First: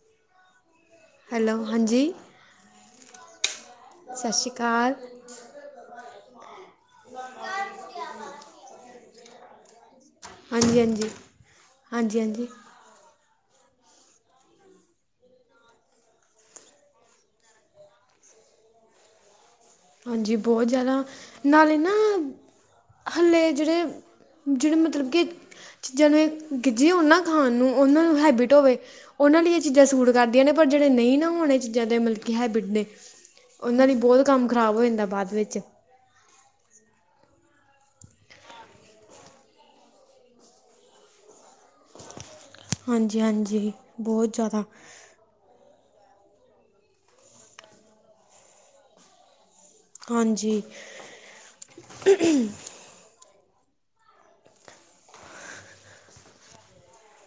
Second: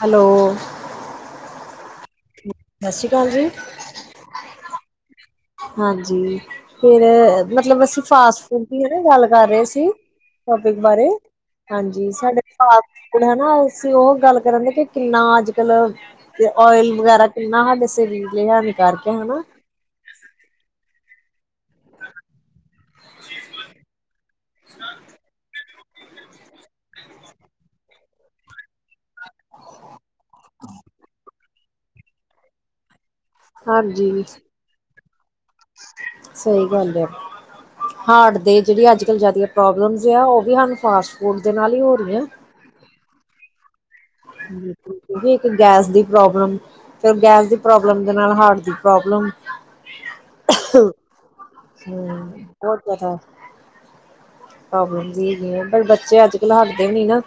Hello- hello ਹਾਂਜੀ- ਸਤਿ ਸ੍ਰੀ ਅਕਾਲ ਜੀ। ਸਤ ਸ਼੍ਰੀ ਅਕਾਲ। ਹਾਂਜੀ- ਫੇਰ ਮਤਲਬ ਅਸੀਂ ਫਾਸਟ ਫੂਡ ਵੀ ਕੀ ਗੱਲ ਕਰ ਰਹੇ ਸੀ। ਟੋਪਿਕ ਹਾਂਜੀ ਹਾਂਜੀ ਬਾਰੇ ਹਾਂਜੀ ਸਾਡੇ ਭ ਹਨਾ ਅਸੀਂ ਉਹ ਗੱਲ ਕਰਨ ਦੇ ਕਿ ਕਿੰਨਾ ਅੱਜ ਕਲ ਓਇਲ ਵਗੈਰਾ ਕਿੰਨਾ ਸਾਡੇ ਸਰੀਰ ਦੇ ਹਾਨੀ ਕਾਰਕ ਹੈ ਹਨਾ ਹਾਂਜੀ ਬਹੁਤ ਜ਼ਿਆਦਾ ਨਾਲੇ ਨਾ ਹੱਲੇ ਜਿਹੜੇ ਜਿਹੜੇ ਮਤਲਬ ਕਿ ਚੀਜ਼ਾਂ ਨੂੰ ਇਹ ਗੀਝੇ ਹੋਣ ਨਾ ਖਾਣ ਨੂੰ ਉਹਨਾਂ ਨੂੰ ਹੈਬਿਟ ਹੋਵੇ ਉਹਨਾਂ ਲਈ ਇਹ ਚੀਜ਼ਾਂ ਸੂਟ ਕਰਦੀਆਂ ਨੇ ਪਰ ਜਿਹੜੇ ਨਹੀ ਨਾ ਹੋਣ ਇਹ ਚੀਜ਼ਾਂ ਦੇ ਮਤਲਬ ਕਿ ਹੈਬਿਟ ਨੇ ਉਹਨਾਂ ਲਈ ਹਾਂਜੀ- ਬਹੁਤ ਕੰਮ ਖਰਾਬ ਹੋ ਜਾਂਦਾ ਬਾਅਦ ਵਿੱਚ ਸਹੀ ਗੱਲ ਹੈ। ਹਾਰਟ ਦੇ ਜਿਹੜੀ ਅੱਜ ਕਲ ਜ਼ਿਆ ਪ੍ਰੋਬਲਮ ਆ ਉਹ ਵੀ ਫਾਸਟ ਫੂਡ ਦੇ ਨਾਲ ਹੀ ਹੋ ਰਹੀ ਹੈ। ਹਾਂਜੀ -ਹਾਂਜੀ- ਬਹੁਤ ਜ਼ਿਆਦਾ ਇੱਕ ਗੈਸ ਦੀ- ਪ੍ਰੋਬਲਮ ਫਿਰ ਗੈਸ ਦੀ ਪ੍ਰੋਬਲਮ ਦੇ ਨਾਲ ਹਾਰਟ ਦੀ ਪ੍ਰੋਬਲਮ ਹਾਂਜੀ [inaudible] ਪ੍ਰੋਬਲਮ ਵੀ ਹੈਗੀ ਆ ਪਰ ਬੱਚੇ ਅੱਜ ਕੱਲ੍ਹ ਹਟਦੇ ਨਹੀ ਨਾ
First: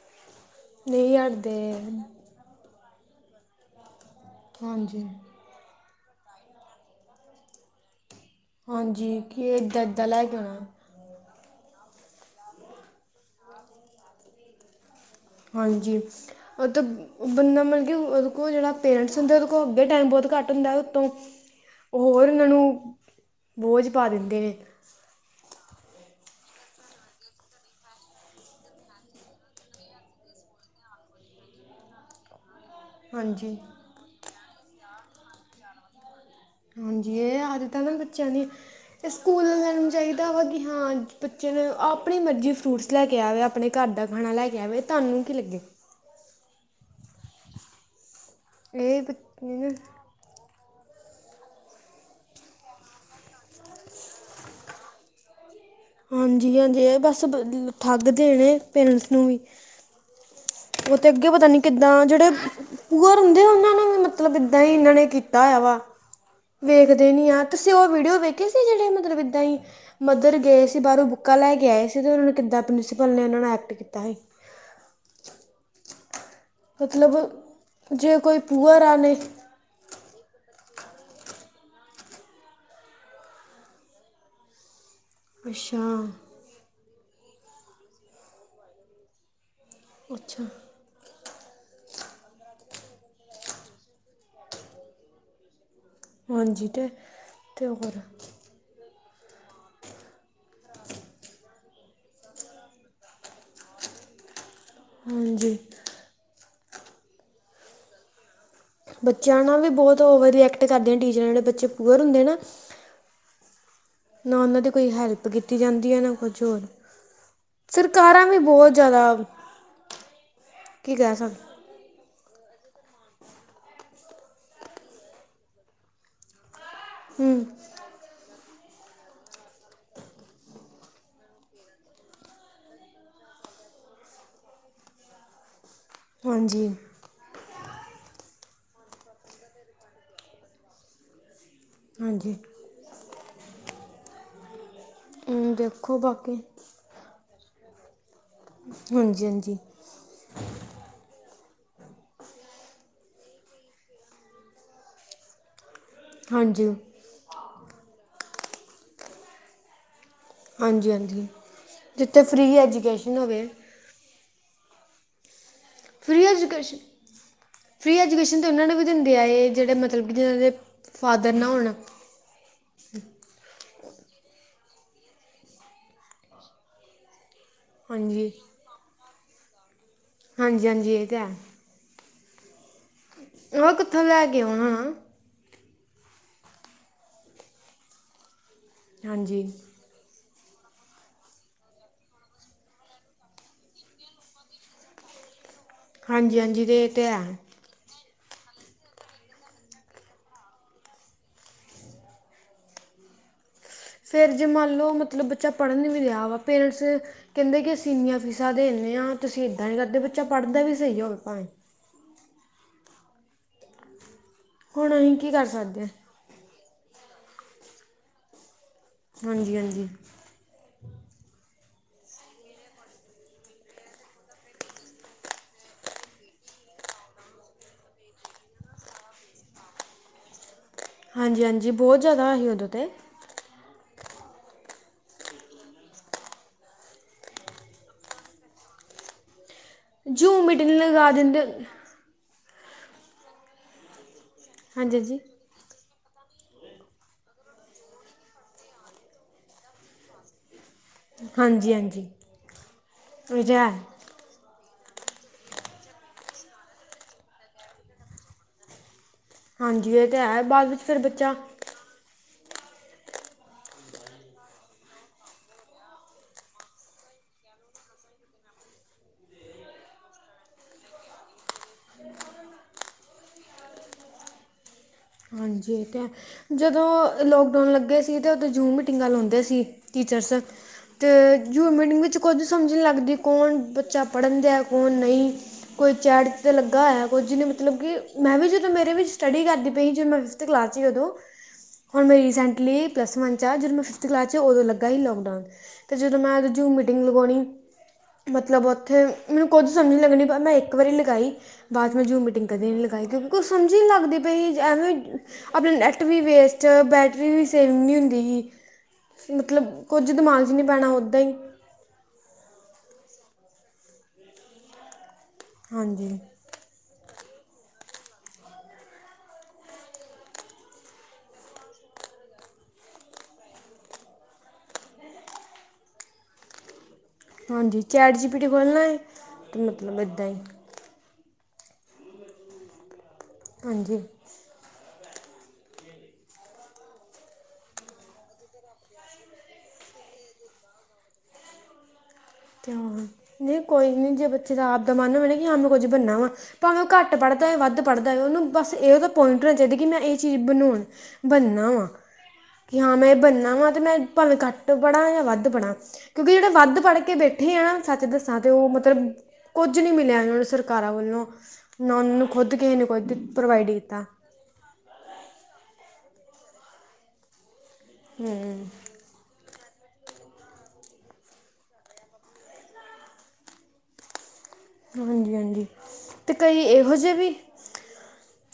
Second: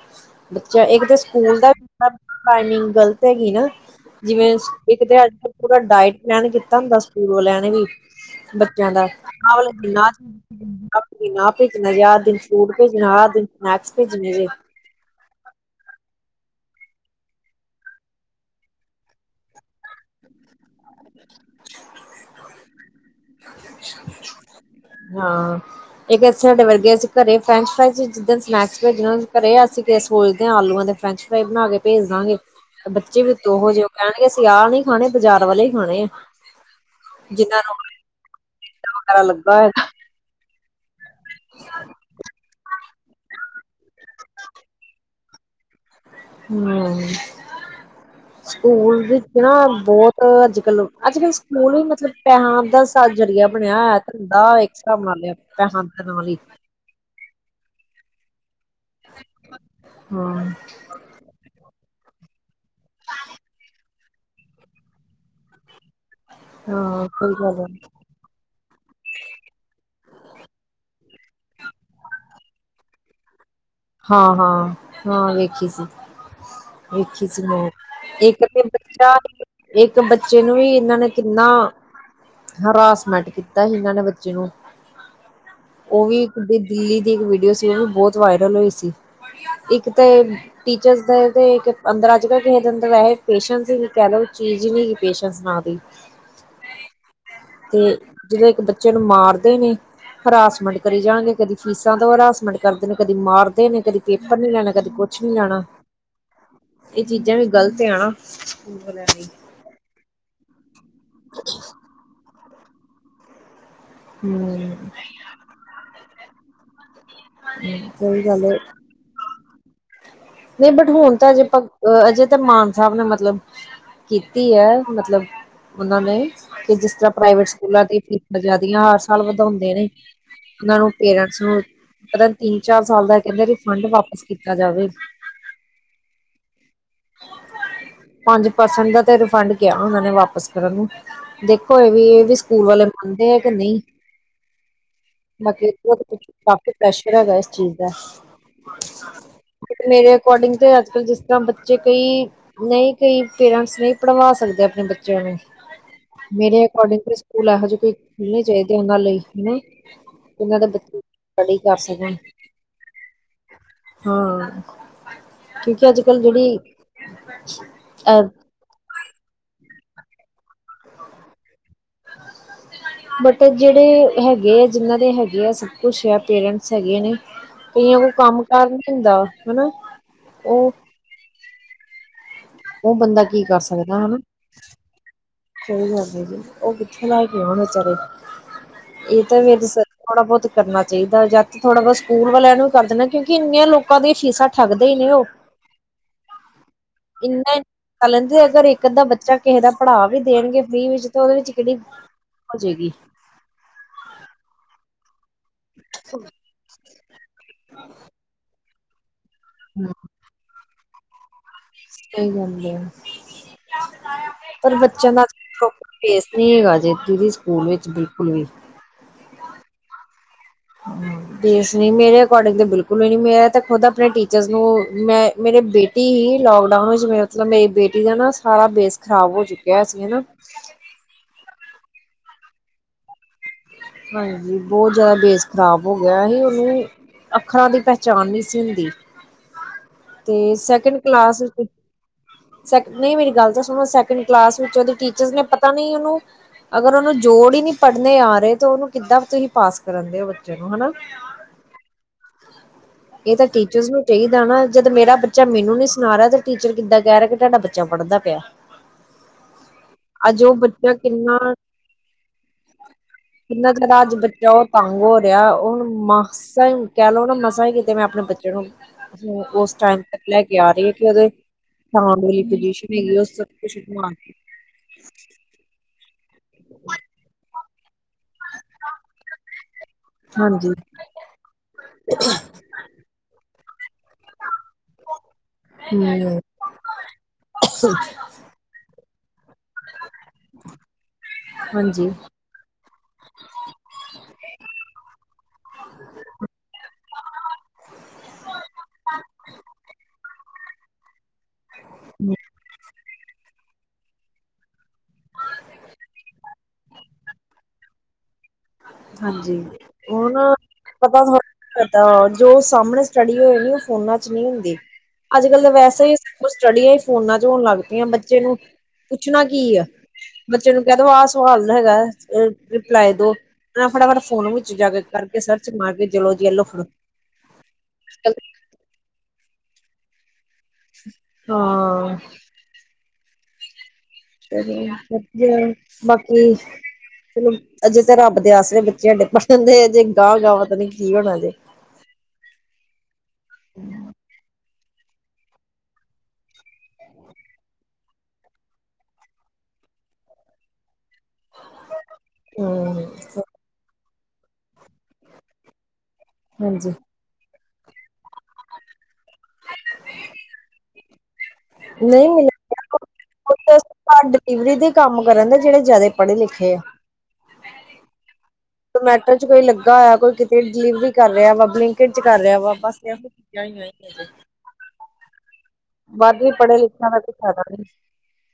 ਬੱਚਾ ਇੱਕ ਨਹੀਂ ਤਾਂ ਹਟਦੇ ਸਕੂਲ ਦਾ ਟਾਈਮਿੰਗ ਗ਼ਲਤ ਹੈਗੀ ਨਾ- ਜਿਵੇਂ ਇੱਕ ਹਾਂਜੀ ਤੇ ਅੱਜ ਕੱਲ ਪੂਰਾ ਡਾਇਟ। ਪੈਲਨ ਕੀਤਾ ਹੁੰਦਾ ਸਕੂਲੋਂ ਲੈਣਗੇ। ਬੱਚਿਆਂ ਦਾ ਹਾਂਜੀ ਕਿ ਆਹ ਇੱਦਾਂ ਵਾਲੇ ਇੱਦਾਂ ਨਾ। ਲੈ ਕੇ ਆਉਣਾ ਪੀਣਾ ਵੇ। ਨਜਾਦੀਪ ਸਕੂਲ ਭੇਜਣ ਵਾਲਾ ਤੇ ਸਨੈਕਸ ਭੇਜਣੇ ਜੇ। ਹਾਂਜੀ ਉਹ ਤਾਂ ਬੰਦਾ ਮਤਲਬ ਕਿ ਉਹਦੇ ਕੋਲ ਜਿਹੜਾ ਪੇਰੈਂਟਸ ਹੁੰਦਾ ਉਹਦੇ ਕੋਲ ਅੱਗੇ ਟਾਈਮ ਬਹੁਤ ਘੱਟ ਹੁੰਦਾ ਉੱਤੋਂ ਹੋਰ ਉਹਨਾਂ ਨੂੰ ਬੋਝ ਪਾ ਦਿੰਦੇ ਨੇ। ਇੱਕੇ ਸਾਡੇ ਵਰਗੇ ਅਸੀਂ ਘਰੇ ਫਰੈਂਚ ਫਰਾਈ ਜਿੱਦਣਨੈਕਸ ਭੇਜਣ ਹੋਣ ਘਰੇ ਅਸੀਂ ਸੋਚਦੇ ਹਾਂ ਆਲੂਆਂ ਤੇ ਫਰੈਂਚ ਫਰਾਈ ਬਣਾ ਕੇ ਭੇਜ ਦਾਂਗੇ। ਤੇ ਬੱਚੇ ਵੀ ਹਾਂਜੀ ਦੋ ਜੋ ਕਹਿਣਗੇ। ਤੇ ਆਹ ਨਹੀ ਖਾਣੇ ਬਾਜ਼ਾਰ ਵਾਲੇ ਹੀ ਖਾਣੇ ਆ ਹਾਂਜੀ ਇਹ ਜਿਨਾਂ ਆਦਤ ਨੂੰ ਨਾ ਫੇਰ। ਬੱਚਿਆਂ ਦੀ ਮੈਦਾ ਇਹ ਵਗੈਰਾ ਸਕੂਲ ਲੱਗਾ ਲੈਣ ਹੋਏਗਾ ਜਾਣ ਚਾਹੀਦਾ ਵਾ ਕਿ ਹਾਂ। ਬੱਚੇ ਨੂੰ ਆਪਣੀ ਮਰਜੀ ਫਰੂਟਸ ਲੈ ਕੇ ਆਵੇ ਆਪਣੇ ਘਰ ਦਾ ਖਾਣਾ ਲੈ ਕੇ ਆਵੇ ਤੁਹਾਨੂੰ ਕੀ ਲੱਗੇ ਹੂੰ। ਇਹ ਸਕੂਲ ਵਿੱਚ ਨਾ ਬੱਚੇ ਬਹੁਤ ਅੱਜ। ਚਲੋ ਅੱਜ ਕੱਲ੍ਹ ਸਕੂਲ ਵੀ ਮਤਲਬ ਪੈਸਾ ਦਾ ਸਾ ਜ਼ਰੀਆ ਬਣਿਆ ਹੋਇਆ ਧੰਦਾ ਇਸ ਤਰ੍ਹਾਂ ਮੰਨ ਲਿਆ। ਪੈਸਾ ਦੇ ਨਾਲ ਹੀ ਹਾਂਜੀ ਹਾਂਜੀ ਇਹ ਬਸ। ਦੀ ਠੱਗ ਦੇਣੇ ਨੇ। ਪੇਰੈਂਟਸ ਨੂੰ ਵੀ ਹਾਂ ਉਹ ਤੇ ਅੱਗੇ ਪਤਾ ਨੀ ਕਿਦਾਂ ਜਿਹੜੇ ਪੂਅਰ ਹੁੰਦੇ ਆ ਉਹਨਾਂ ਨੂੰ ਵੀ ਮਤਲਬ ਏਦਾਂ ਹੀ ਇਹਨਾਂ ਨੇ ਕੀਤਾ ਹੋਆ ਵਾ। ਹਾਂ ਵੇਖਦੇ ਨੀ ਕੋਈ ਆ ਗੱਲ ਤੁਸੀਂ ਉਹ ਵੀਡੀਓ ਵੇਖੇ ਸੀ ਜਿਹੜੇ ਮਤਲਬ ਏਦਾਂ ਹੀ ਮਦਰ ਗਏ ਸੀ। ਜਿਹੜੇ ਬਾਹਰੋਂ ਬੁੱਕਾਂ ਲੈ ਕੇ ਆਏ ਸੀ ਤੇ ਉਹਨਾਂ ਨੂੰ ਕਿੱਦਾਂ ਪ੍ਰਿੰਸੀਪਲ ਨੇ ਉਹ ਨੂੰ ਐ। ਹਾਂ ਹਾਂ ਹਾਂ ਵੇਖੀ ਸੀ ਮਤਲਬ ਵੇਖੀ ਸੀ ਮੈਂ ਜੇ ਕੋਈ ਇੱਕ ਤੇ ਪੂਅਰ ਆ ਬੱਚਾ ਨੇ ਇੱਕ ਬੱਚੇ ਨੂੰ ਵੀ। ਇਹਨਾਂ ਨੇ ਕਿੰਨਾ ਹਰਾਸਮੈਂਟ ਕੀਤਾ ਸੀ ਇਹਨਾਂ ਨੇ ਬੱਚੇ ਨੂੰ। ਅੱਛਾ। ਉਹ ਵੀ ਦਿੱਲੀ ਦੀ ਇੱਕ ਵੀਡੀਓ ਸੀ ਉਹ ਵੀ ਬਹੁਤ ਵਾਇਰਲ ਹੋਈ ਸੀ। ਜੀ। ਇੱਕ ਤੇ ਅੱਛਾ ਟੀਚਰਸ ਦੇ ਤੇ ਅੰਦਰ ਅੱਜ ਕੱਲ੍ਹ ਕਿਸੇ ਦੇ ਅੰਦਰ ਵੈਸੇ ਪੇਸ਼ੈਂਸ ਕਹਿਲੋ ਚੀਜ਼ ਨੀਂ ਹੈਗੀ ਪੇਸ਼ੈਂਸ ਨਾਂ ਦੀ। ਹਾਂਜੀ ਤੇ ਤੇ ਹੋਰ। ਜਦੋਂ ਇੱਕ ਬੱਚੇ ਨੂੰ ਮਾਰਦੇ ਨੇ ਹਰਾਸਮੈਂਟ ਕਰੀ ਜਾਣਗੇ ਕਦੀ ਫੀਸਾਂ ਦਿਉ ਹਰਾਸਮੈਂਟ ਕਰਦੇ ਨੇ ਕਦੀ ਮਾਰਦੇ। ਕਹਿੰਦੇ ਨੇ ਕਦੀ ਪੇਪਰ ਨੀ ਲੈਣਾ? ਕਦੇ ਕੁੱਛ ਨੀ ਹਾਂਜੀ ਜਾਣਾ ਇਹ ਚੀਜ਼ਾਂ ਵੀ ਗ਼ਲਤ ਆ ਨਾ। ਬੱਚਿਆਂ ਨਾਲ ਵੀ ਬੌਤ ਵਧੀਆ ਕੈ ਤੇ ਕਰਦੀਆਂ ਨ ਟੀਚਰਾਂ ਜੇੜੇ ਬੱਚੇ ਪੂਅਰ ਹੁੰਦੇ ਨਾ ਨਾ ਔਨਾਂ ਦੀ ਹਮ ਕੋਈ ਹੈਲਪ ਕੀਤੀ ਜਾਂਦੀ ਐ ਨਾ ਕੁ ਛੋਰ। ਹੂੰ, ਸਹੀ ਗੱਲ ਏ ਜ਼ਿਆਦਾ ਨਹੀਂ ਬਟ ਕੀ ਹੋਣ ਕਹਿ ਤਾਂ ਅਜੇ ਸਕਦੇ ਪ ਅਜੇ ਤੇ ਮਾਨ ਸਾਬ ਨੇ ਮਤਲਬ ਕੀਤੀ ਐ, ਮਤਲਬ ਉਨਾਂ ਨੇ। ਕਿ ਜਿਸ ਤਰ੍ਹਾਂ ਹੂੰ ਪ੍ਰਾਈਵੇਟ ਸਕੂਲਾਂ ਦੀ ਫੀਸ ਬਜਾ ਇਨਾ ਹਰ ਸਾਲ ਵਧੋਂਦੇ ਨੇ ਇਨ੍ਹਾਂ ਨੂੰ ਪੇਰੈਂਟਸ ਨੂੰ ਪਤਾ ਨੀ ਤਿੰਨ ਚਾਰ ਸਾਲ ਦਾ ਕੈੰਦੇ ਰਿਫੰਡ ਵਾਪਿਸ ਕੀਤਾ ਜਾਵੇ। ਹਾਂਜੀ ਪੰਜ ਪਰਸੈਂਟ ਦਾ ਤੇ ਰਿਫੰਡ ਕਿਆ ਓਨਾਂ ਨੇ ਵਾਪਿਸ ਕਰਨ ਨੂੰ। ਦੇਖੋ ਏ ਵੀ ਏ ਹਾਂਜੀ ਵੀ ਸਕੂਲ ਵਾਲੇ ਮੰਨਦੇ ਹੈ ਕਿ ਨਹੀਂ। ਹੂੰ, ਮਤਲਬ ਦੇਖੋ ਬੋਤ ਕੁਛ ਬਾਕੀ ਪਾ ਪ੍ਰੈਸ਼ਰ ਹੈਗਾ ਏਸ ਚੀਜ਼ ਦਾ। ਹਾਂਜੀ ਹਾਂਜੀ ਤੇ ਮੇਰੇ ਅਕੋਰਡਿੰਗ ਤੇ ਅੱਜ-ਕੱਲ ਜਿਸ ਤਾਂ ਬੱਚੇ ਕਈ ਨਹੀਂ ਕਈ ਪੇਰੈਂਟਸ ਨਹੀਂ ਪੜ੍ਹਵਾ ਸਕਦੇ ਅਪਣੇ ਬੱਚਿਆਂ ਨੂੰ। ਮੇਰੇ ਹਾਂਜੀ ਅਕੋਰਡਿੰਗ ਤੇ ਸਕੂਲ ਐਹੋ ਜੇ ਕੋਈ ਖੁੱਲਣੇ ਚਾਈਦੇ ਇਨ੍ਹਾਂ ਲਈ, ਨਈਂ। ਉਨਾਂ ਦਾ ਬੱਚ ਹਾਂਜੀ ਹਾਂਜੀ ਜਿੱਥੇ ਫਰੀ ਐਜੂਕੇਸ਼ਨ ਹੋਵੇ [unintelligible] ਕਿਊਂਕਿ ਅੱਜ-ਕੱਲ ਫ੍ਰੀ ਜੇੜੀ ਐਜੂਕੇਸ਼ਨ ਫ੍ਰੀ ਅਹ ਐਜੂਕੇਸ਼ਨ ਤਾਂ ਉਹਨਾਂ ਨੂੰ ਵੀ ਦਿੰਦੇ ਆਏ ਜੇੜੇ ਮਤਲਬ ਕਿ ਜਿਨਾਂ ਦੇ ਫਾਦਰ ਨਾ ਹੋਣਾ। ਬੱਟੇ ਜੇੜੇ ਹੈਗੇ ਐ, ਜਿਨਾਂ ਦੇ ਹੈਗੇ ਆ ਸਭ ਕੁਛ ਆ ਪੇਰੈਂਟਸ ਹੈਗੇ ਨੇ ਕਈਆਂ ਕੋ ਹਾਂਜੀ ਕੰਮ ਕਾਰ ਨੀ ਹੁੰਦਾ। ਹਨਾ। ਹਾਂਜੀ ਉਹ ਹਾਂਜੀ, ਏਤੇ ਹੈ। ਔ ਬੰਦਾ ਕੀ ਕਰ ਉਹ ਕਿੱਥੋਂ ਸਕਦਾ, ਹਨਾ। ਲੈ ਕੇ ਆਉਣਾ ਨਾ। ਸਹੀ ਗੱਲ ਏ ਜੀ, ਔਹ ਕਿੱਥੇ ਲੈ ਕੇ ਔਣ ਵਿਚਾਰੇ ਏ ਹਾਂਜੀ ਤਾਂ ਫੇਰ ਸ ਥੋੜਾ ਬੌਤ ਕਰਨਾ ਚਾਹੀਦਾ ਜਾਂ ਤੇ ਥੋੜ੍ਹਾ ਬੌਤ ਸਕੂਲ ਵਾਲਿਆਂ ਨੂੰ ਵੀ ਕਰ ਦੇਣਾ ਕਿਉਂਕਿ ਇੰਨੀਆਂ ਲੋਕਾਂ ਦੀਆਂ ਫੀਸਾਂ ਠੱਗਦੇ ਈ ਨੇ ਓਹ। ਹਾਂਜੀ ਹਾਂਜੀ, ਤੇ ਤਾਂ ਹੈ ਇਨ। ਕ ਲੈਂਦੇ ਅਗਰ ਇੱਕ ਅੱਧਾ ਬੱਚਾ ਕਿਸੇ ਦਾ ਪੜ੍ਹਾ ਵੀ ਦੇਣਗੇ ਫ੍ਰਰੀ ਵਿੱਚ ਤਾਂ ਉਹਦੇ ਵਿੱਚ ਕਿਹੜੀ ਹੋ ਜਾਏਗੀ। ਫੇਰ ਜੇ ਮੰਨ ਲਓ ਮਤਲਬ ਬੱਚਾ ਪੜ੍ਹਨ ਨਹੀਂ ਵੀ ਰਿਹਾ ਵਾ ਪੇਰੈਂਟਸ ਕਹਿੰਦੇ ਕਿ ਸੀਨੀਰ ਫੀਸਾਂ ਦਿੰਦੇ ਹਾਂ। ਤੁਸੀਂ ਏਦਾਂ ਨ ਕਰਦੇ ਬੱਚਾ ਪੜ੍ਹਦਾ ਵੀ ਸਹੀ ਹੋਵੇ ਪਾਵੇਂ ਸਹੀ ਗੱਲ ਐ। ਪਰ ਹੁਣ ਬੱਚਿਆਂ ਅਸੀਂ ਦਾ ਕੀ ਕਰ ਸਕਦੇ ਹਾਂ ਪ੍ਰੋਪਰ ਫੇਸ ਨੀ ਹੈਗਾ। ਦੇ ਤੀ ਦੀ ਸਕੂਲ ਵਿੱਚ ਬਿਲਕੁਲ ਵੀ ਹਾਂਜੀ ਹਾਂਜੀ। ਹ ਬੇਸ ਨ ਮੇਰੇ ਅਕੋਰਡਿੰਗ ਤੇ ਬਿਲਕੁਲ ਹੀ ਨ ਮੇਰਾ ਤੇ ਖੁਦ ਆਪਣੇ ਟੀਚਰ ਨੂੰ ਮੈਂ ਮੇਰੀ ਬੇਟੀ ਹੀ ਲੋਕਡਾਊਨ ਵਿੱਚ ਮਤਲਬ ਮੇਰੀ ਬੇਟੀ ਦਾ ਨਾ ਸਾਰਾ ਬੇਸ ਖ਼ਰਾਬ ਹੋ ਚੁੱਕਿਆ ਸੀ। ਬੋਝ ਜ਼ਯਾਦਾ ਸੀ ਔਦੇ ਤੇ ਹਾਂਜੀ ਬਹੁਤ ਜ਼ਿਆਦਾ ਬੇਸ ਖ਼ਰਾਬ ਹੋ ਗਿਆ ਸੀ, ਉਹਨੂੰ ਅੱਖਰਾਂ ਦੀ ਪਹਿਚਾਣ ਨਹੀਂ ਸੀ ਹੁੰਦੀ। ਜੂਮ ਤੇ ਮੀਟਿੰਗ ਸੈਕਿੰਡ ਲਗਾ ਦਿੰਦੇ ਕਲਾਸ ਵਿੱਚ ਨਹੀਂ ਮੇਰੀ ਗੱਲ ਤਾਂ ਸੁਣੋ ਕਲਾਸ ਵਿੱਚ ਉਹਦੇ ਹਾਂਜੀ ਟੀਚਰਸ ਨੇ ਪਤਾ ਨਹੀਂ ਉਹਨੂੰ ਅਗਰ ਉਹਨੂੰ ਜੋੜ ਹੀ ਨਹੀਂ ਪੜ੍ਹਨੇ ਆ ਰਹੇ ਤੇ ਉਹਨੂੰ ਕਿੱਦਾਂ ਵੀ ਤੁਸੀਂ ਪਾਸ ਕਰਾਦੇ ਹੋ ਬੱਚੇ। ਨੂੰ ਹਨਾ ਹਾਂਜੀ ਹਾਂਜੀ। ਇਹ ਤਾਂ ਟੀਚਰਸ ਨੂੰ ਚਾਹੀਦਾ ਨਾ ਜਦ ਮੇਰਾ ਬੱਚਾ ਮੈਨੂੰ ਨੀ ਸੁਣਾ ਰਿਹਾ ਤੇ ਟੀਚਰ ਕਿੱਦਾਂ ਕਹਿ ਰਿਹਾ ਕਿ ਤੁਹਾਡਾ ਬੱਚਾ ਪੜ੍ਹਦਾ ਪਿਆ। ਹਾਂਜੀ ਇਹ ਤੇ ਹੈ ਅੱਜ ਉਹ ਬਾਅਦ ਵਿੱਚ ਫੇਰ ਬੱਚਾ ਕਿੰਨਾ ਕਿੰਨਾ ਜ਼ੇਦਾ ਅੱਜ ਬੱਚਾ ਉਹ ਤੰਗ ਹੋ ਰਿਹਾ, ਔਨੂ ਮਾਰਕਸ ਟਾਈਮ ਕਹਿ ਲਓ ਨਾ ਮਸਾਂ ਹੀ ਤੇ ਮੈਂ ਆਪਣੇ ਬੱਚੇ ਨੂੰ ਉਸ ਟਾਈਮ ਤਕ ਲੈ ਕੇ ਆ ਰਹੀ ਆ, ਕਿ ਉਹਦੇ ਫੋਰਮ ਦੀ ਰਸ਼ੀਦ ਨਹੀ ਹੈਗੀ, ਉਹ ਸਭ ਕੁਛਮ ਹਾਂਜੀ ਅਤੇ ਜਦੋਂ ਲੋਕਡਾਊਨ ਲੱਗੇ ਸੀ ਤੇ ਉਥੇ ਜ਼ੁਮ ਮੀਟਿੰਗ ਵ ਲਾਉਂਦੇ ਸੀ ਟੀਚਰਸ, ਹਾਂਜੀ ਤੇ ਜ਼ੁਮ ਮੀਟਿੰਗ ਵਿੱਚ ਕੁੱਝ ਸਮਝ ਨੀ ਲੱਗਦੀ ਕੌਣ ਬੱਚਾ ਪੜ੍ਹਨ ਦੇ ਕੌਣ ਨਹੀਂ, ਕੋਈ ਚੈਟ ਹਮ ਤੇ ਲੱਗਾ ਹੋਯਾ, ਕੁਝ ਜਿਹਨੇ ਮਤਲਬ ਕਿ ਮੈਂ ਵੀ ਜਦੋਂ ਮੇਰੇ ਵੀ ਸਟੱਡੀ ਕਰਦੀ ਪਈ ਜੀ, ਉਹਨੂੰ ਫਿਫਥ ਕਲਾਸ 'ਚਦੋਂ ਹੁਣ ਹਾਂਜੀ ਮੈਂ ਹਮ ਰੀਸੈਂਟਲੀ ਪਲੱਸ ਵਨ 'ਚ ਜਦੋਂ ਮੈਂ ਫਿਫਥ ਕਲਾਸ 'ਚ ਉਦੋਂ ਲੱਗਾ ਸੀ ਲੋਕਡਾਊਨ, ਤੇ ਜਦੋਂ ਮੈਂ ਜ਼ੁਮ ਮੀਟਿੰਗ ਲਗਾਉਣੀ ਮਤਲਬ ਉੱਥੇ ਮੈਨੂੰ ਕੁੱਦ ਸਮਝ ਨਹੀਂ ਲੱਗਣੀ ਮੈਂ ਇੱਕ ਵਾਰੀ ਲਗਾਈ ਬਾਅਦ ਮੈਂ ਜ਼ੁਮ ਮੀਟਿੰਗ ਕਦੇ ਨਹੀਂ ਲਗਾਈ, ਕਿਉਂਕੇ ਕੁਛ ਸਮਝ ਜੀ ਲੱਗਦੀ ਪਈ ਸੀ ਐਵੇਂ ਆਪਣਾ ਨੈੱਟ ਵੀ ਵੇਸਟ ਬੈਟਰੀ ਵੀ ਸੇਵ ਨਹੀਂ ਹੁੰਦੀ ਸੀ। ਹਾਂਜੀ ਮਤਲਬ ਕੁਝ ਹੁਣ ਦਿਮਾਗ 'ਚ ਨਹੀਂ ਪੈਣਾ ਉੱਦਾਂ ਪਤਾ, ਹੀ ਪਤਾ ਜੋ ਸਾਹਮਣੇ ਸਟਡੀ ਹੋਏ, ਔ ਫੋਨਾਂ ਚ ਨਹੀਂ ਹੁੰਦੀ। ਅੱਜ ਕੱਲ ਤਾਂ ਵੈਸੇ ਹੀ ਹਾਂਜੀ ਕੁਛ ਸਟੱਡੀ ਹੈ। ਫੋਨਾਂ ਚ ਹੋਣ ਲੱਗ ਪਆਂ ਬੱਚੇ ਨੂੰ ਪੁੱਛਣਾ ਕੀ ਆ ਬੱਚੇ ਨੂੰ ਕਹਿ ਦ ਆਹ ਸਵਾਲ ਹੈਗਾ ਰਿਪਲਾਈ ਦੋ ਫਟਾਫਟ ਫੋਨ ਵਿੱਚ ਜਾ ਕੇ ਕਰਕੇ ਸਿਰ ਚ ਮਾਰਦੇ, ਚਲੋ ਜੀ ਐਲੋ ਫੜੋ ਹਾਂਜੀ ਚੈਟ ਜੀ ਪੀ ਟੀ ਖੋਲਣਾ ਏ, ਅਤੇ ਮਤਲਬ ਇੱਦਾਂ ਹੀ। ਹਾਂ, ਹਾਂਜੀ, ਬਾਕੀ ਚਲੋ ਅਜੇ ਤਾਂ ਰੱਬ ਦੇ ਆਸ ਰਹੇ ਬੱਚੇ ਸਾਡੇ ਪੜ੍ਹਨ ਦੇ ਅਜੇ ਗਾਹ ਗਾਤਾ ਨੀ ਕੀ ਹੋਣਾ ਜੇ, ਤੇ ਨਹੀਂ ਕੋਈ ਨੀ ਜੇ ਬੱਚੇ ਰ ਮਨ ਹੋ ਕਿ ਹਾਂ ਮੈਂ ਕੁੱਝ ਬਣਨਾ ਵਾ ਭਾਵੇਂ ਉਹ ਘੱਟ ਪੜ੍ਹਦਾ ਹੈਏ ਵੱਧ ਪੜ੍ਹਦਾ ਹੈਏ ਉਹਨੂੰ ਬੱਸ ਉਹ ਤਾਂ ਪੁਆਇੰਟ ਹੋਣਾ ਚਾਹੀਦਾ ਕਿ ਮੈਂ ਇਹ ਚੀਜ਼ ਬਣਾਣ, ਬਣਨਾ ਵਾਂ ਕਿ ਹਾਂ ਹਮ ਮੈਂ ਬਣਨਾ ਵਾ ਅਤੇ ਮੈਂ ਭ ਘੱਟ ਬੜਾ ਜਾਂ ਵੱਧ ਬੜਾ ਕਿਉਕਿ ਜਿਹੜੇ ਵੱਧ ਹਾਂਜੀ ਬਣੇ, ਬੈਠੇ ਆ ਨਾ ਸੱਚ ਦੱਸਾਂ ਤੇ ਉਹ ਮਤਲਬ ਕੁੱਝ ਨੀ ਮਿਲਿਆ ਨੂੰ ਸਰਕਾਰ ਸਰਕਾਰਾਂ ਵੱਲੋਂ ਨਾ ਉਹਨੂੰ ਨਹੀਂ ਖੁਦ ਕਿਸੇ ਮਿਲਿਆ ਨੇ ਕੋਈ ਪ੍ਰੋਵਾਈਡ ਕੀਤਾ। ਘਰ ਡਿਲੀਵਰੀ ਦੇ ਕੰਮ ਕਰਨ ਦੇ ਜਿਹੜੇ ਜ਼ਿਆਦਾ ਪੜ੍ਹੇ ਲਿਖੇ ਆ। ਹੂੰ, ਜਮੈਟੋ ਕੋਈ ਲੱਗਾ ਹੋਇਆ ਕੋਈ ਕਿਤੇ ਡਿਲੀਵਰੀ ਕਰ ਰਿਹਾ ਵ ਬ ਕਰ ਰਿਹਾ ਵਾ ਬ ਹਾਂਜੀ ਹਾਂਜੀ, ਤੇ ਕਈ ਪੜ੍ਹੇ ਇਹੋ ਲਿਖਿਆ ਜਿਹੇ ਦਾ ਕੋਈ ਵੀ ਫਾਇਦਾ ਨਹੀਂ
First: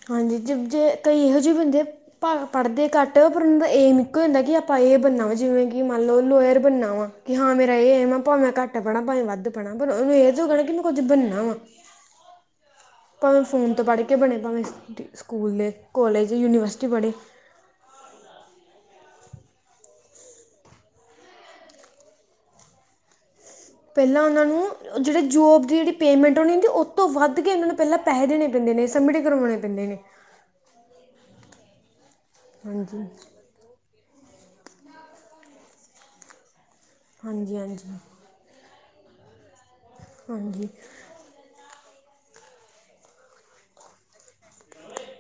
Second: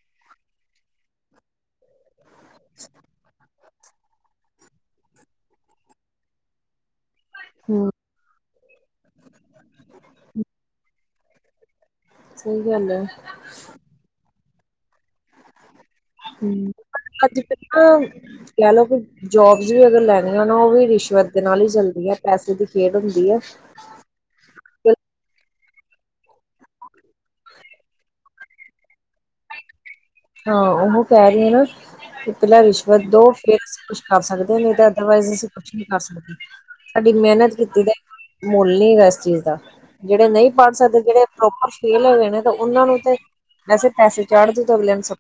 ਹਾਂਜੀ ਜੇ ਕਈ ਇਹੋ ਜਿ ਜੇ ਬੰਦੇ, ਪ ਪੜ੍ਹਦੇ ਘੱਟ ਪਰ ਉਹਨਾ ਦੇ, ਏਮ ਇੱਕੋ ਹੋ ਹੁੰਦਾ ਕਿ ਆਪਾਂ ਇਹ ਬਣਨਾ ਵਾ ਜਿਵੇਂ ਕਿ ਮੰਨ ਲਓ ਲੋਅਰ ਬਣਨਾ ਵਾ ਕਿ ਹਾਂ ਮੇਰਾ ਹਮ ਇਹਏ ਆ ਭਾਵੇੈਂ ਘੱਟ ਪੜ੍ਹ ਭਾਵੇ ਵੱਧ ਪੜ੍ਹਾ ਪਰ ਉਹਨੂੰ ਇਹ ਚ ਹੋਣਾ ਕਿ ਕੁਝ ਬਣਨਾ, ਸਹੀ ਗੱਲ ਹੈ ਭਾਵੇਂ ਫੋਨ ਤੋਂ ਪੜ੍ਹ ਕੇ ਬਣੇ ਭਾਵੇਂ ਸਕੂਲ ਦੇ, ਕਾਲਜ [unintelligible] ਯੂਨੀਵਰਸਿਟੀ ਪੜ੍ਹੇ ਜੋਬਸ ਵੀ ਅਗਰ ਲੈਣੀਆਂ ਨਾ ਉਹ ਵੀ ਰਿਸ਼ਵਤ ਦੇ ਨਾਲ ਹੀ ਚੱਲਦੀ ਹੈ ਪੈਸੇ ਦੀ ਖੇਡ ਹੁੰਦੀ ਹੈ। ਪਹਿਲਾਂ ਉਹਨਾਂ ਨੂੰ ਜਿਹੜੇ ਜੋਬ ਦੀ ਜਿਹੜੀ ਪੇਮੈਂਟ ਹੋਣੀ ਹੁੰਦੀ ਉਹ ਤੋਂ ਵੱਧ ਕੇ ਉਹਨਾਂ ਨੂੰ ਪਹਿਲਾਂ ਪੈਸੇ ਦੇਣੇ ਪੈਂਦੇ ਨੇ ਸਬਮਿਟ ਕਰਵਾਣੇ ਪੈਂਦੇ ਨੇ ਹਾਂ ਉਹ ਕਹਿ ਰਹੀ ਆ ਨਾ। ਪਹਿਲਾ ਹਾਂਜੀ ਰਿਸ਼ਵਤ ਦੋ ਫੇ ਕਰ ਸਕਦੇ ਨੇ ਤੇ ਅਦਰਵਾਈਜ਼ ਅਸੀਂ ਕੁਛ ਨੀ ਕਰ ਸਕਦੇ। ਸਾਡੀ ਮਿਹਨਤ ਹਾਂਜੀ ਕੀਤੀ ਹਾਂਜੀ ਤੇ, ਮੁੱਲ ਨਹੀਂ ਹੈਗਾ ਇਸ ਚੀਜ਼ ਦਾ ਜਿਹੜੇ ਨਹੀਂ ਹਾਂਜੀ ਪੜ੍ਹ ਸਕਦੇ, ਜਿਹੜੇ ਪ੍ਰੋਪਰ ਫੇਲ ਹੋ ਗਏ ਨੇ, ਤਾਂ ਉਹਨਾਂ ਨੂੰ ਤੇ ਵੈਸੇ ਪੈਸੇ ਚਾੜ ਦੇ ਸਭ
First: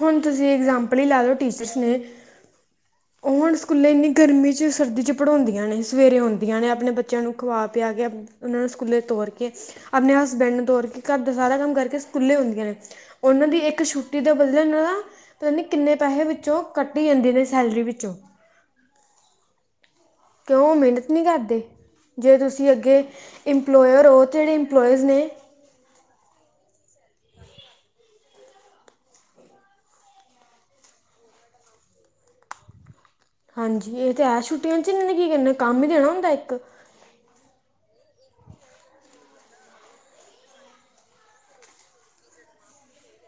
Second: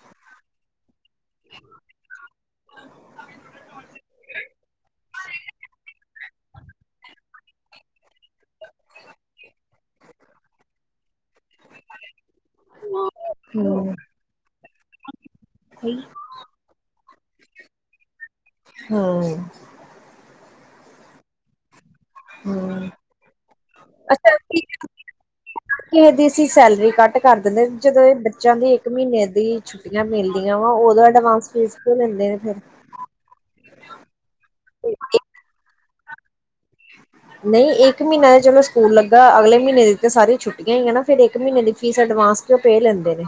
ਹੁਣ ਤੁਸੀਂ ਇਗਜ਼ਾਮ ੳਯ ਤੇ ਯਛ ਲਾ ਲਓ ਟੀਚਰਸ ਨੇ ਉਹ ਹੁਣ ਸਕੂਲੇ ਇੰਨੀ ਗਰਮੀ 'ਚ ਸਰਦੀ ' ਪੜ੍ਹਾਉਂਦੀਆਂ ਨੇ ਸਵੇਰੇ ਆਉਂਦੀਆਂ ਨੇ ਆਪਣੇ ਬੱਚਿਆਂ ਨੂੰ ਖਵਾ ਪਿਆ ਕੇ ਉਹਨਾਂ ਨੂੰ ਸਕੂਲੇ ਤੋਰ ਕੇ ਆਪਣੇ ਹਸਬੈਂਡ ਨੂੰ ਤੋਰ ਕੇ ਘਰ ਦਾ ਸਾਰਾ ਕੰਮ ਕਰਕੇ ਸਕੂਲਾਂ ਆਂਦੀਆਂ ਨੇ, ਉਹਨਾਂ ਦੀ ਇੱਕ ਹਮ ਛੁੱਟੀ ਦੇ ਬਦਲੇ, ਉਹਨਾਂ ਦਾ ਪਤਾ ਨਹੀਂ ਕਿੰਨੇਂ ਸਹੀ ਪੈਸੇ ਵਿੱਚੋਂ ਕੱਟ [inaudible] ਸੇਲਰੀ ਵਿੱਚੋਂ। ਹੂੰ ਕਿਉਂ ਉਹ ਮਿਹਨਤ ਨਹੀਂ ਕਰਦੇ? ਜੇ ਤੁਸੀਂ ਹਮ ਅੱਗੇ ਇੰਪਲੋਇਅਰ ਹੋ, ਅੱਛਾ ਜਿਹੜੇ ਇੰਪਲੋਏਜ਼ ਨੇ ਘੱਟ ਕਰ ਦਿੰਦੇ, ਜਦੋਂ ਇਹ ਬੱਚਿਆਂ ਦੀ ਇੱਕ ਮਹੀਨੇ ਦੀ ਛੁੱਟੀਆਂ ਮਿਲਦੀਆਂ ਵਾ, ਉਦੋਂ ਅਡਵਾਂਸ ਫੀਸ ਕਿਉ ਲੈਂਦੇ ਨੇ ਫਿਰ? ਹਾਂਜੀ, ਇਹ ਤੇ ਹੈ ਛੁੱਟੀਆਂ 'ਚ ਇਹਨੇ ਕੀ ਕਰਨਾ ਕੰਮ ਹੀ ਦੇਣਾ। ਦਾ ਇੱਕ ਨਹੀਂ ਇੱਕ ਮਹੀਨਾ ਦੇ ਚਲੋ ਸਕੂਲ ਲੱਗਾ, ਅਗਲੇ ਮਹੀਨੇ ਦੀ ਤੇ ਸਾਰੀਆਂ ਛੁੱਟੀਆਂ ਹੀ ਨਾ, ਫਿਰ ਇੱਕ ਮਹੀਨੇ ਦੀ ਫੀਸ ਅਡਵਾਂਸ ਕਿਉ ਪੇ ਲੈਂਦੇ ਨੇ?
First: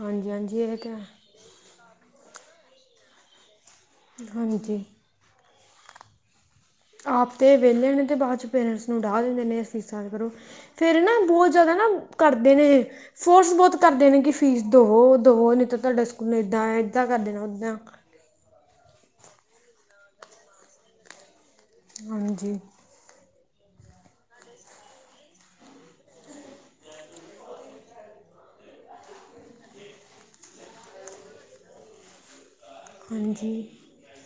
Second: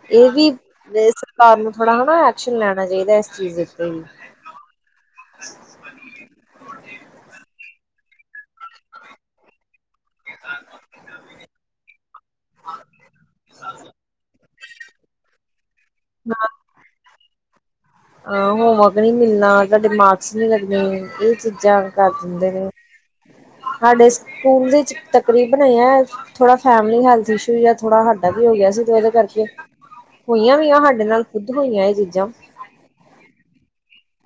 ਹਾਂਜੀ ਇਹ ਵੀ ਹਾਂਜੀ ਤਾਂ ਹੈ ਸਰਕਾਰ ਨੂੰ ਥੋੜਾ ਹੈਨਾ, ਐਕਸ਼ਨ ਲੈਣਾ ਚਾਹੀਦਾ ਇਸ ਚੀਜ਼ ਦੇ ਵੀ ਹਾਂਜੀ ਆਪ ਤਾਂ ਵਿਹਲੇ ਨੇ ਤੇ ਬਾਅਦ ਚ ਪੇਰੈਂਟਸ ਨੂੰ ਡਾ ਦਿੰਦੇ ਨੇ ਫੀਸਾਂ ਕਰੋ, ਫੇਰ ਨਾ ਬਹੁਤ ਜ਼ਿਆਦਾ ਨਾ ਕਰਦੇ ਨੇ ਫੋਰਸ ਬਹੁਤ ਕਰਦੇ ਨੇ, ਕਿ ਫੀਸ ਦਵੋ ਦਵੋ ਨਹੀਂ ਤਾਂ ਤੁਹਾਡੇ ਸਕੂਲ ਏਦਾਂ ਹੈ ਏਦਾਂ ਕਰ ਦੇਣਾ ਓਦਾਂ ਹਾਂ, ਹੋਮਵਰਕ ਨਹੀਂ ਮਿਲਣਾ ਤੁਹਾਡੇ ਮਾਰਕਸ ਨੀ ਲੱਗਣੇ, ਇਹ ਚੀ ਜਾਨ ਕਰ ਦਿੰਦੇ ਹਾਂਜੀ ਨੇ। ਸਾਡੇ ਸਕੂਲ ਵਿੱਚ ਤਕਰੀਬਨ ਇ ਆ, ਥੋੜਾ ਫੈਮਲੀ ਹੈਲਥ ਇਸ਼ੂ ਜਾਂ ਥੋੜਾ ਸਾਡਾ ਵੀ ਹੋ ਗਿਆ ਸੀ, ਤੇ ਇਹਦੇ ਕਰਕੇ ਹੋਈਆਂ ਵੀ ਆ ਸਾਡੇ ਨਾਲ ਖ਼ੁਦ ਹੋਈਆਂ ਇਹ ਚੀਜ਼ਾਂ। ਹਾਂਜੀ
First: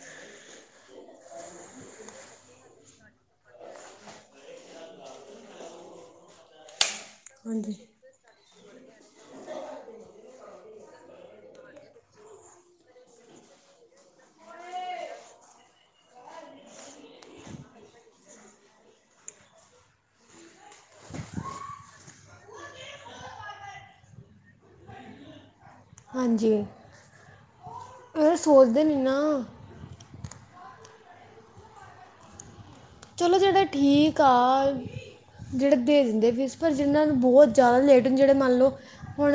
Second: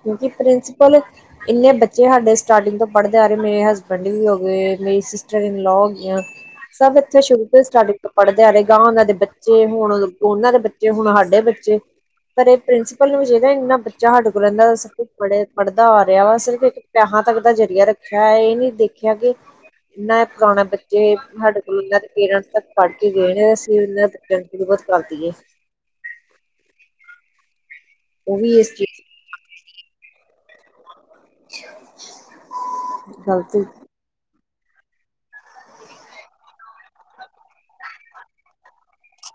ਕਿਉਂਕਿ ਪ੍ਰਿੰਸੀਪਲ ਇੰਨੇ ਬੱਚੇ ਸਾਡੇ ਸਟਾਰਟਿੰਗ ਤੋਂ ਪੜ੍ਹਦੇ ਆ ਰਹੇ, ਮੇਰੇ ਹਸਬੈਂਡ ਵੀ ਹੋ ਗਏ ਮੇਰੀ ਸਿਸਟਰ ਇਨਲੋ ਹੋ ਗਈਆਂ ਸਭ ਇੱਥੇ ਸ਼ੁਰੂ ਤੋਂ ਹੀ ਹਾਂਜੀ ਸਟਾਰਟਿੰਗ ਤੋਂ ਪੜ ਗਾ ਉਹਨਾਂ ਦੇ ਬੱਚੇ, ਹੁਣ ਉਹਨਾਂ ਦੇ ਬੱਚੇ ਹੁਣ ਹਡੇ ਬੱਚੇ ਪਰ, ਇਹ ਪ੍ਰਿੰਸੀਪਲ ਨੂੰ ਵੀ ਚਾਹੀਦਾਂ, ਇੰਨਾ ਬੱਚਾ ਹਾਡੇ ਕੋ ਦਾ ਸ ਕੁਛ ਪੜ ਪੜ੍ਹਦਾ ਆ ਰਿਹਾ ਵਾ, ਸਿਰਫ ਇੱਕ ਪਿਆਹਾ ਤੱਕ ਦਾ ਜ਼ਰੀਆ ਰੱਖਿਆ ਹੋਇਆ, ਇਹ ਨੀ ਦੇਖਿਆਂ ਕਿ ਇਨਾ ਪੁਰਾਣੇ ਬੱਚੇ ਹਾਡੇ ਕੋਲ ਇਹਨਾਂ ਦੇ ਪੇਰੈਂਟ ਤੱਕ ਪੜ੍ਹ ਕੇ ਗਏ ਨੇ, ਤੇ ਅਸੀਂ ਇਹਨਾਂ ਦੇ ਪਟ ਬਹੁਤ ਕਰਦੀਏ ਹਾਂਜੀ ਇਹ ਉਹ ਵੀ ਇਸ ਸੋਚਦੇ ਨੀ ਨਾ। ਚੀਜ਼ ਅੱਛਾ ਚਲੋਂ, ਜਿਹੜਾ ਠੀਕ ਆ ਜਿਹੜੇ ਦੇ ਦਿੰਦੇ ਫੀਸ, ਪਰ ਜਿਹਨ੍ਹਾਂ ਬਹੁਤ ਜ਼ਿਆਦਾ ਲੇਟ, ਜਿਹੜੇ ਮੰਨ ਲਓ ਹੁਣ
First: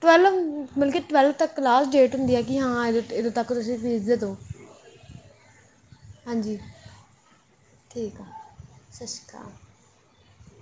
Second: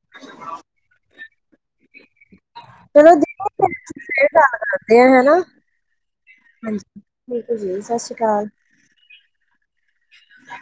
ਟਵੈਲਵ, ਮਤਲਬ ਕਿ ਟਵੈਲਵ ਤੱਕ ਲਾਸਟ ਡੇਟ ਹੁੰਦੀ ਆ, ਕਿ ਹਾਂ ਇਹ ਚਲੋ ਇਦੋਂ ਤੱਕ ਦੀਦੀ ਤੁਸੀਂ ਫੀਸ ਦੇ ਫਿਰ ਦਿਉ। ਗੱਲ ਕਰਦੇ ਆ ਹਨਾ ਹਾਂਜੀ, ਬਿਲਕੁਲ ਜੀ, ਸਤਿ ਸ਼੍ਰੀ ਆ ਅਕਾਲ। ਸਤਿ ਸ਼੍ਰੀ ਅਕਾਲ ਅ